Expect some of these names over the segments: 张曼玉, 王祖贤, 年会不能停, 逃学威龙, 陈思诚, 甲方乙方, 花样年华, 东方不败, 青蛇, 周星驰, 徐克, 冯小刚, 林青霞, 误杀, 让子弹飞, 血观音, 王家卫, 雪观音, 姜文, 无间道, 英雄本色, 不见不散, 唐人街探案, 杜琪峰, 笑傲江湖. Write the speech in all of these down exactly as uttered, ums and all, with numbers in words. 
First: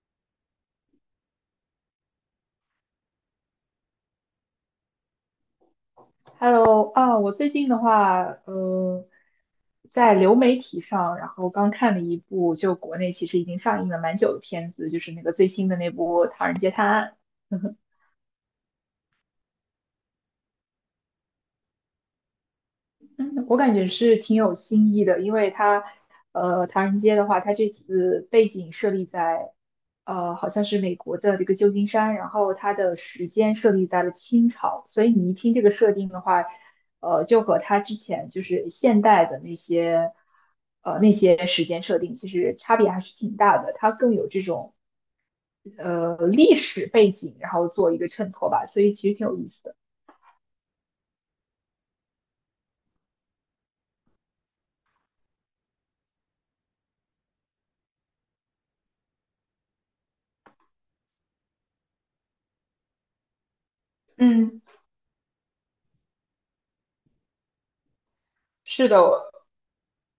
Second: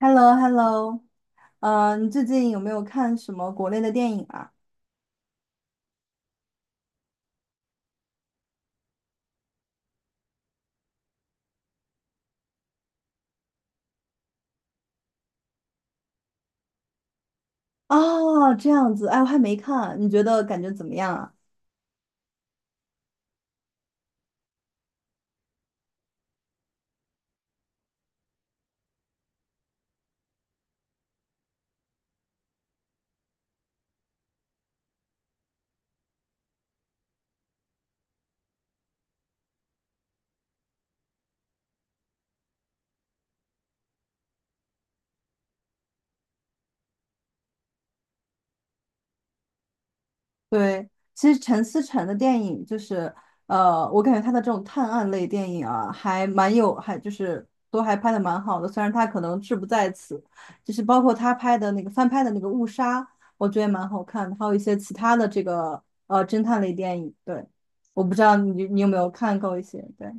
h e l l o h e l l o。 呃，你最近有没有看什么国内的电影啊？Hello 啊，我最近的话，呃，在流媒体上，然后刚看了一部，就国内其实已经上映了蛮久的片子，就是那个最新的那部《唐人街探案》。哦，这样子，哎，我还没看，你觉得感觉怎么样啊？嗯，我感觉是挺有新意的，因为它，呃，唐人街的话，它这次背景设立在，呃，好像是美国的这个旧金山，然后它的时间设立在了清朝，所以你一听这个设定的话，呃，就和它之前就是现代的那些，呃，那些时间设定其实差别还是挺大的，它更有这种呃历史背景，然后做一个衬托吧，所以其实挺有意思的。对，其实陈思诚的电影就是，呃，我感觉他的这种探案类电影啊，还蛮有，还就是都还拍的蛮好的，虽然他可能志不在此，就是包括他拍的那个翻拍的那个《误杀》，我觉得也蛮好看的，还有一嗯，些其他的这个呃侦探类电影，对，我不知道你你有是没的，有看过一些，对，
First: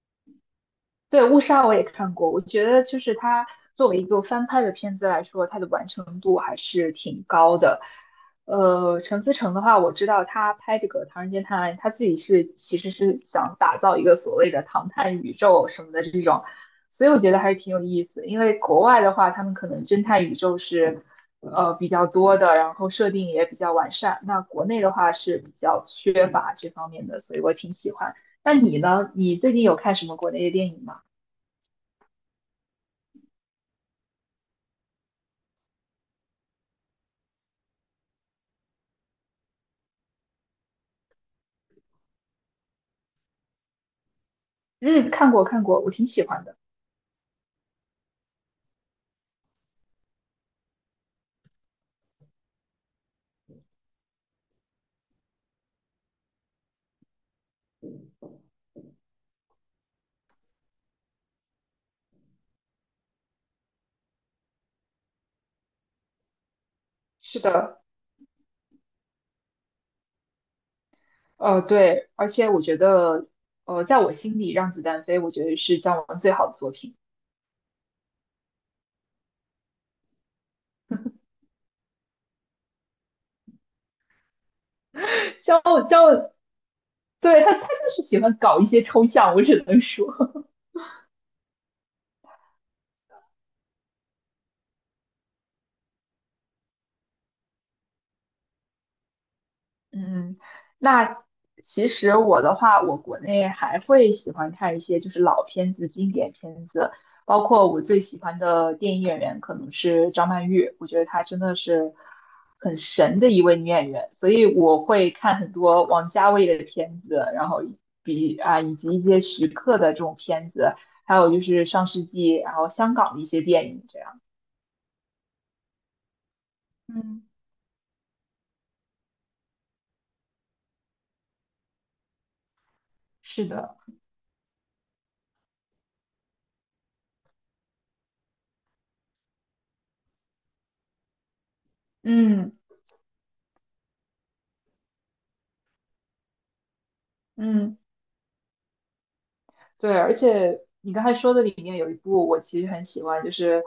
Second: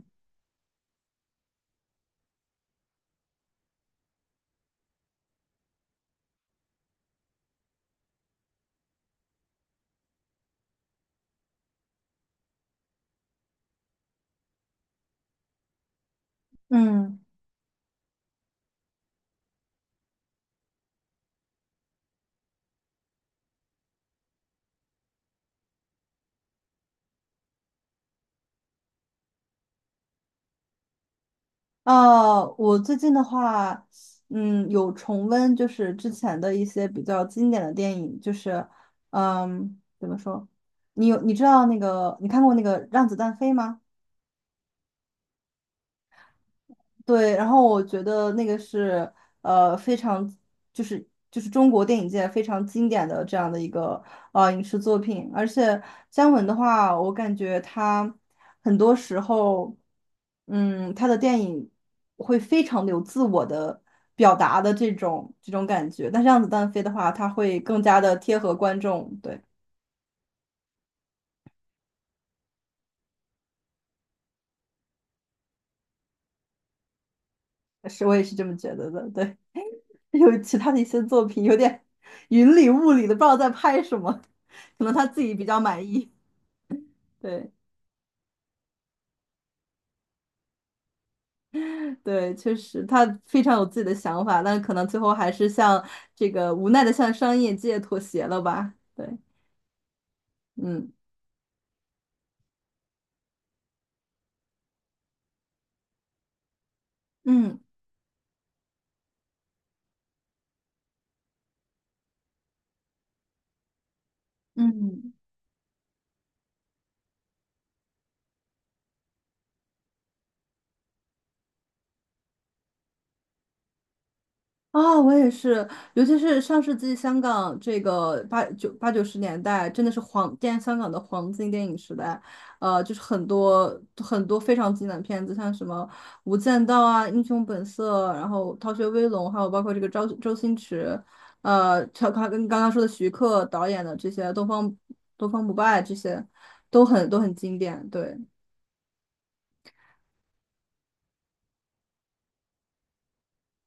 对，《误杀》我也看过，我觉得就是它作为一个翻拍的片子来说，它的完成度还是挺高的。呃，陈思诚的话，我知道他拍这个《唐人街探案》，他自己是其实是想打造一个所谓的“唐探宇宙”什么的这种，所以我嗯。觉得还是挺有意思。因为国外的话，他们可能侦探宇宙是呃比较多的，然后设定也比较完善。那国内的话是比较缺乏这方面的，所以我挺喜欢。那你呢？你最近有看什么国内的电影吗？呃，我最近的话，嗯，有重温就是之前的一些比较经典的电影，就是，嗯，怎么说？你有你知道那个你看过那个《让子弹飞》吗？嗯，看过看过，我挺喜欢的。对，然后我觉得那个是呃非常就是就是中国电影界非常经典的这样的一个呃影视作品，而且姜文的话，我感觉他很多时候，嗯，他的电影会非常有自我的表达的这种这种感觉，但是《让子弹飞》的话，他是会更的，加的贴合观众，对，呃，对，而且我觉得，呃，在我心里，《让子弹飞》我觉得是姜文最好的作品。是我也是这么觉得的，对。有其他的一些作品有点云里雾里的，不知道在拍什么，可能他自己比较姜文，满姜意。文，对，对他他就是喜欢搞一些抽象，我只能说。对，确实他非常有自己的想法，但可能最后还是向这个无奈的向商业界妥协了吧？对，嗯，嗯那其实我的话，我国内还会喜欢看一些就是老片子、经典片子，包嗯括我最喜欢的电影演员可能是张曼玉，我觉得她真的是很神的一位女演员，所以我会嗯。看很多王家卫的片子，然后比啊以及一些徐克的这种片子，还有就是上世纪然后香港的一些电影这样。啊，我也是，尤其是上世纪香嗯，港这个八九八九十年代，真的是黄电香港的黄金电影时代，呃，就是很是多的。很多非常经典的片子，像什么《无间道》啊，《英雄本色》，然后《逃学威龙》，还有包括这个周周星驰，呃，他刚跟嗯刚刚说的徐克导演的这些《东方东方不败》这些，都很都很经嗯。典，对，对，而且你刚才说的里面有一部我其实很喜欢，就是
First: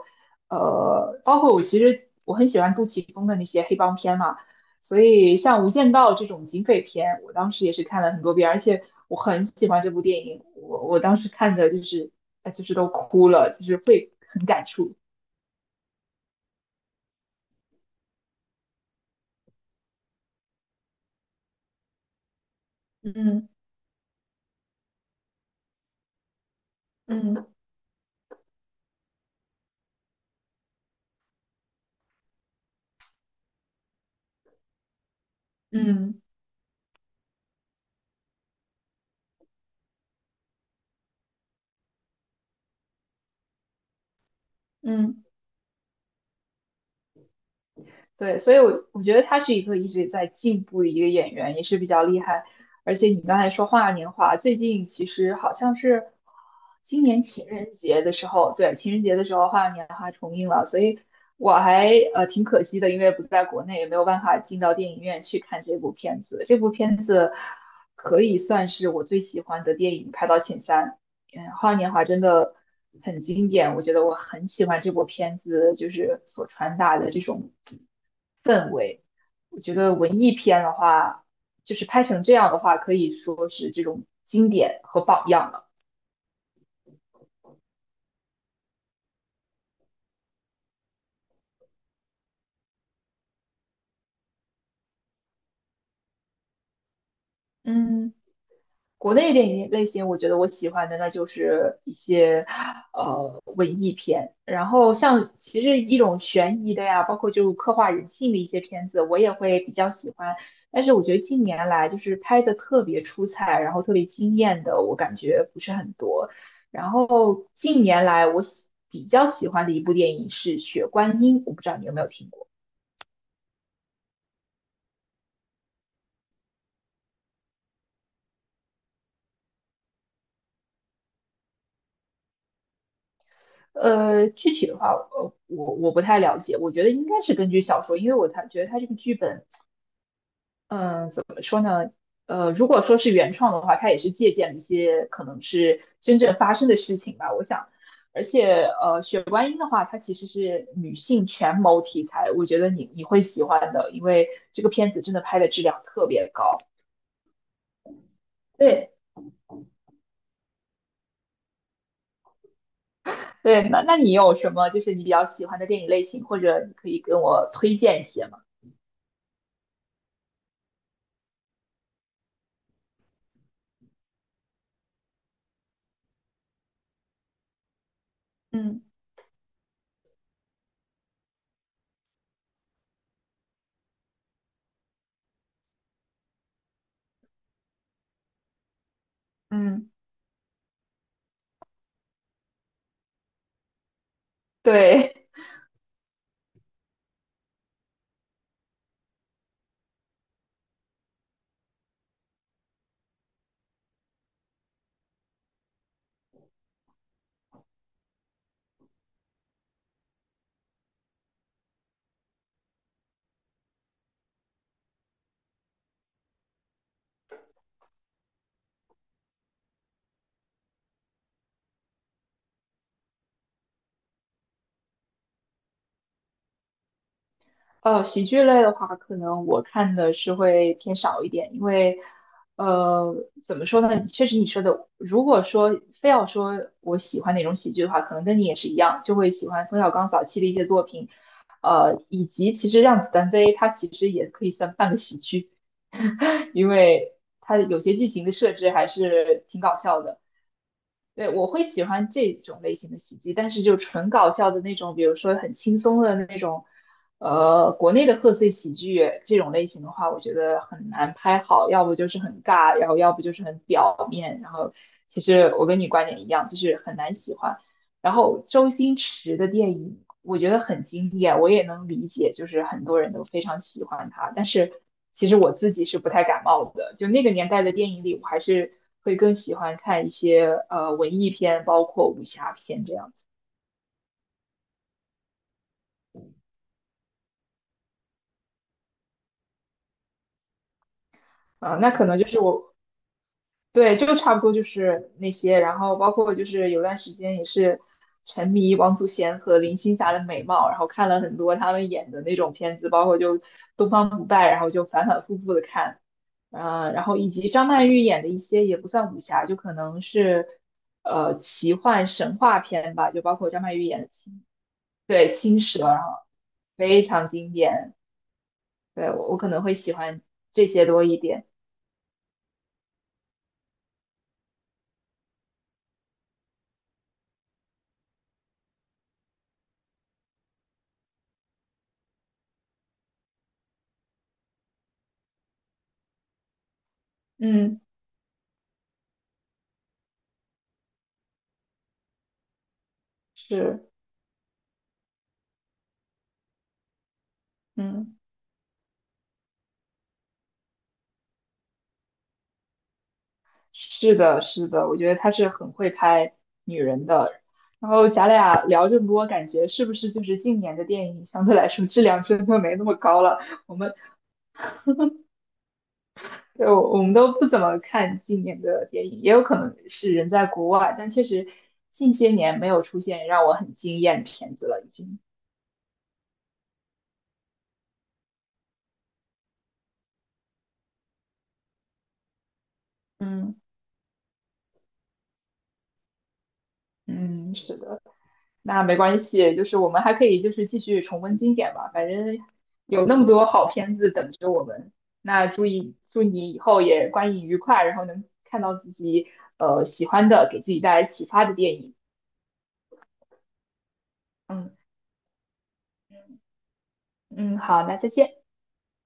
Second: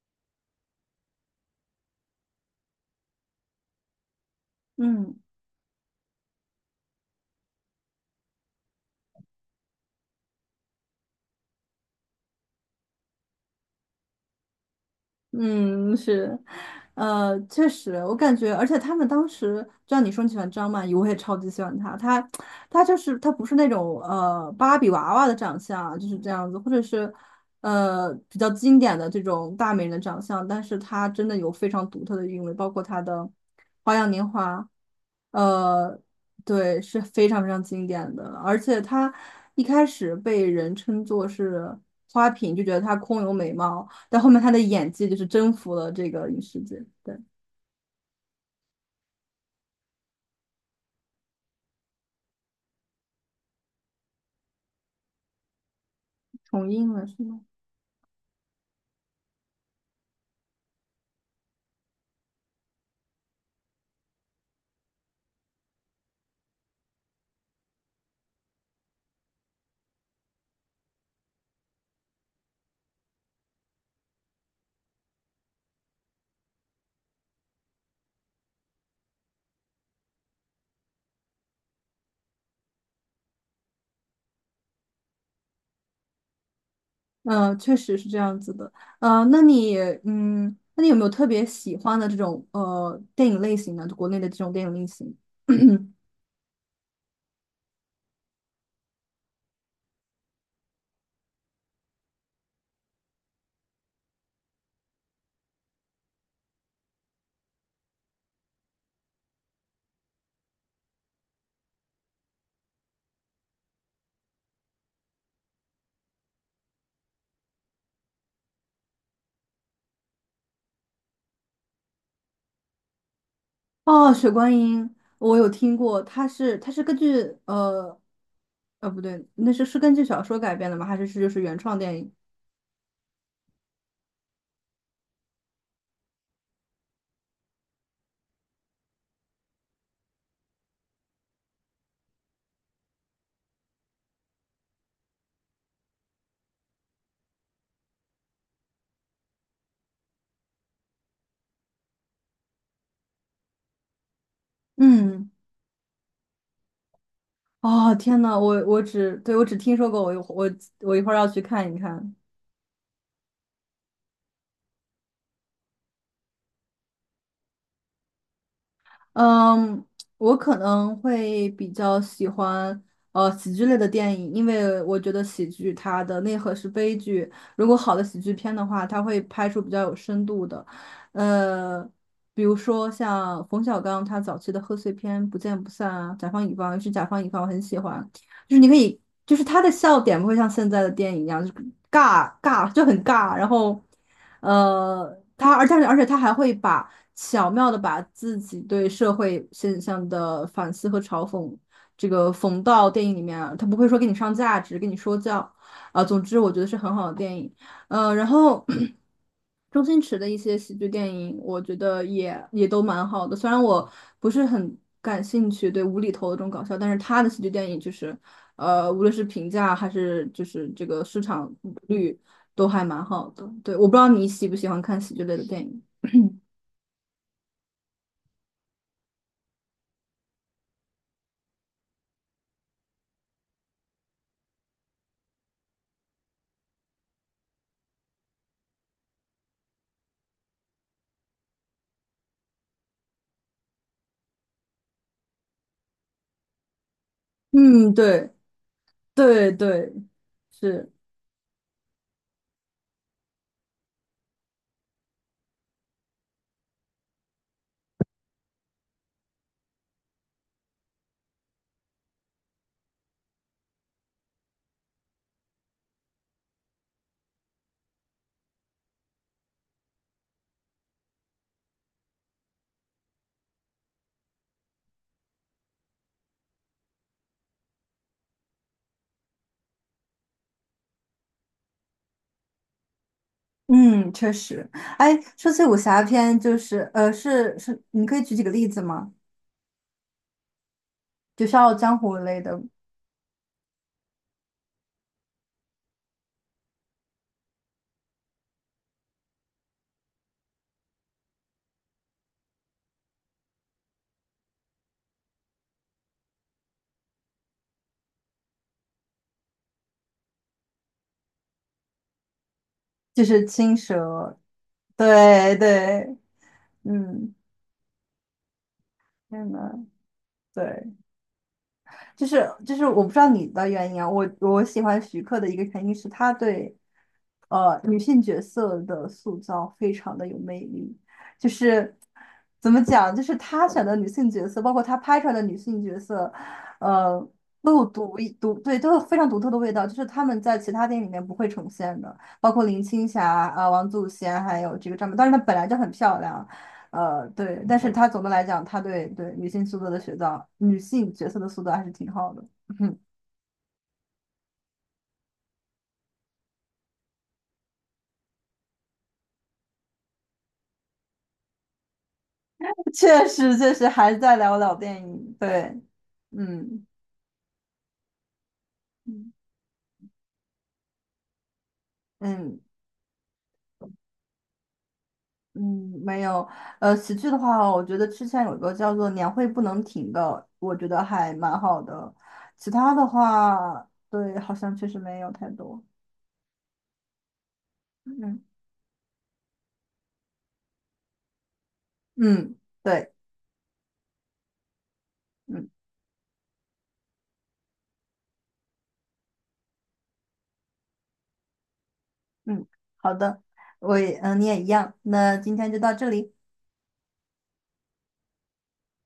呃，包括我其实我很喜欢杜琪峰的那些黑帮片嘛，所嗯。以像《无间道》这种警匪片，我当时也是看了很多遍，而且我很喜欢这部电影，我我当时看着就是呃就是都哭了，就是会很感触。嗯，是，呃，确实，我感觉，而且他们当时，就像你说你喜欢张曼玉，我也超级喜欢她。她，她就是她不嗯是那种呃芭比娃娃的长相，就是这样子，或者是嗯呃比较经典的这种大美人的长相，但是她真的有非常独特的韵味，包括她的《花样年华》，呃，嗯对，是非常非常经典的。而且她一开始被人称作是花瓶，就觉得她空有美貌。但后面他的演技就嗯。是征服了这个影视界，对，对，所以我我觉得他是一个一直在进步的一个演员，也是比较厉害。而且你刚才说花样年华，最近其实好像是重映今了年是吗？情人节的时候，对，情人节的时候花样年华重映了，所以我还呃挺可惜的，因为不在国内，也没有办法进到电影院去看这部片子。这部片子可以算是我最喜欢的电影，排到前三。嗯，花样年华真的很经典，我觉得我很喜欢这部片子，就是所传达的这种。我觉得文艺片的话，就是拍成这样的话，可以说是这种经典和榜样了。嗯，确实是这样子的。呃，那你，嗯，那你有没有特别喜欢的这种呃电影类型呢？就国内的这种电影类型？嗯。国内电影类型，我觉得我喜欢的那就是一些呃文艺片，然后像其实一种悬疑的呀，包括就刻画人性的一些片子，我也会比较喜欢。但是我觉得近年来就是拍的特别出彩，然后特别惊艳的，我感觉不是很多。然后近年来我喜比较喜欢的一部电影是《血观音》，我不知道你有没有听过。哦，《雪观音》我有听过，它是它是根据呃呃不对，那是是根据小说改编的吗？还是是就是原创电影？呃，具体的话，呃，我我不太了解，我觉得应该是根据小说，因为我他觉得他这个剧本。嗯，怎么说呢？呃，如果说是原创的话，它也是借鉴了一些可能是真正发生的事情吧，我想。而且，呃，《血观音》的话，它其实是女性权谋题材，我觉得你你会喜欢的，因为这个片子真的嗯，拍的质量特别高。哦天呐，我我对只对我只听说过，我一我我一会儿要去看一看。对，那那你有什么就是你比较喜欢的电影类型，或者你可以跟我推荐一些吗？嗯，我可能会比较喜欢呃喜剧类的电影，因为我觉得喜剧它的内核是悲剧。如果好的喜剧片的嗯话，它会拍出比较有深度的，呃，比如说像冯小刚他早期的贺岁片《不见不散》啊，《甲方乙方》，尤其是《甲方乙方》，我很喜欢，就是你可以，就是他的嗯，笑点不会像现在的电影一样，就是尬尬就很尬，然后对。呃，他而且而且他还会把。巧妙的把自己对社会现象的反思和嘲讽，这个缝到电影里面啊，他不会说给你上价值，跟你说教，啊、总之我觉得是很好的电影，呃，然后 周星驰的一些喜剧电影，我觉得也也都蛮好的，虽然我不是很感兴趣对无厘头的这种搞笑，但是他的喜剧电影就是，呃，无论是评价还是就是这个市场率都还蛮好的，对，我不知道你喜不喜欢看喜剧类的电影。呃，喜剧类的话，可能我看的是会偏少一点，因为，呃，怎么说呢？确实你说的，如果说非要说我喜欢哪种喜剧的话，可能跟你也是一样，就会喜欢冯小刚早期的一些作品，呃，以及其实《让子弹飞》它其实也可以算半个喜剧，因为它有嗯，些剧情的对，设置还是对挺搞对，笑的。是，对，我会喜欢这种类型的喜剧，但是就纯搞笑的那种，比如说很轻松的那种，呃，国内的贺岁喜剧这种类型的话，我觉得很难拍好，要不就是很尬，然后要不就是很表面，然后其实我跟你观点一样，就是很难喜欢。然后周星驰的电影，我觉得很经典，我也能理解，就是很多人都非常喜欢他。但是其实我自己是不太感冒的，就那个年代的电影里，我还是会更喜欢看一些呃文艺片，包括武侠片这样子。嗯，确实。哎，说起武侠片，就是呃，是是，你可以举几个例子吗？就《笑傲啊、那江可湖》能就是类的，我对，就差不多就是那些，然后包括就是有段时间也是沉迷王祖贤和林青霞的美貌，然后看了很多他们演的那种片子，包括就《东方不败》，然后就反反复复的看，呃，然后以及张曼玉演的一些也不算武侠，就可能是呃奇幻神话片吧，就就包是括张青曼玉演的蛇。青，对，对青蛇啊，然后对，非常嗯，经典，对，我我可天能会呐，喜欢这些对。多一点，就是就是我不知道你的原因啊，我我喜欢徐克的一个原因是他对呃女性角色的塑造非常的有魅力，就是怎么讲，就是他选的女性角色，包括他拍出来的女性角色，呃，都嗯，有独一独对都有非常独特的味道，就是他们在其他电影里面不会呈现的，包括林青霞啊、是，王祖贤还有这个张曼，当然她本来就很漂亮。呃，对，但是他嗯。总的来讲，他对对女性塑造的塑造，女性角色的塑造还是挺好的。嗯，是的，是的，我觉得他是很会拍女人的。然后咱俩聊这么多，感觉是不是就是近年的电影相对来说质量真的没那么高确了？实，确我实们还在聊老电影。对，呃嗯我们都不怎么看近年的电影，嗯也有可能是人在国外，但确实近些年嗯没有出现让我很惊艳的片子了，已经。嗯，没有。呃，喜剧的话，我觉得之前有一个叫做《年会不能停》的，我觉得还蛮好的。其他的嗯，话，对，好像确实没有太多。嗯，是的。嗯那没关系，就是我们还可以就是继续重温经典吧，反正嗯，有对，那么多好片子等着我们。那祝嗯你祝你以后也观影愉快，然后能看到自己呃喜欢的，给自己带来启发的电影。嗯，好的，我也嗯，你也一嗯样。那今天就到这里。嗯，好，那再见。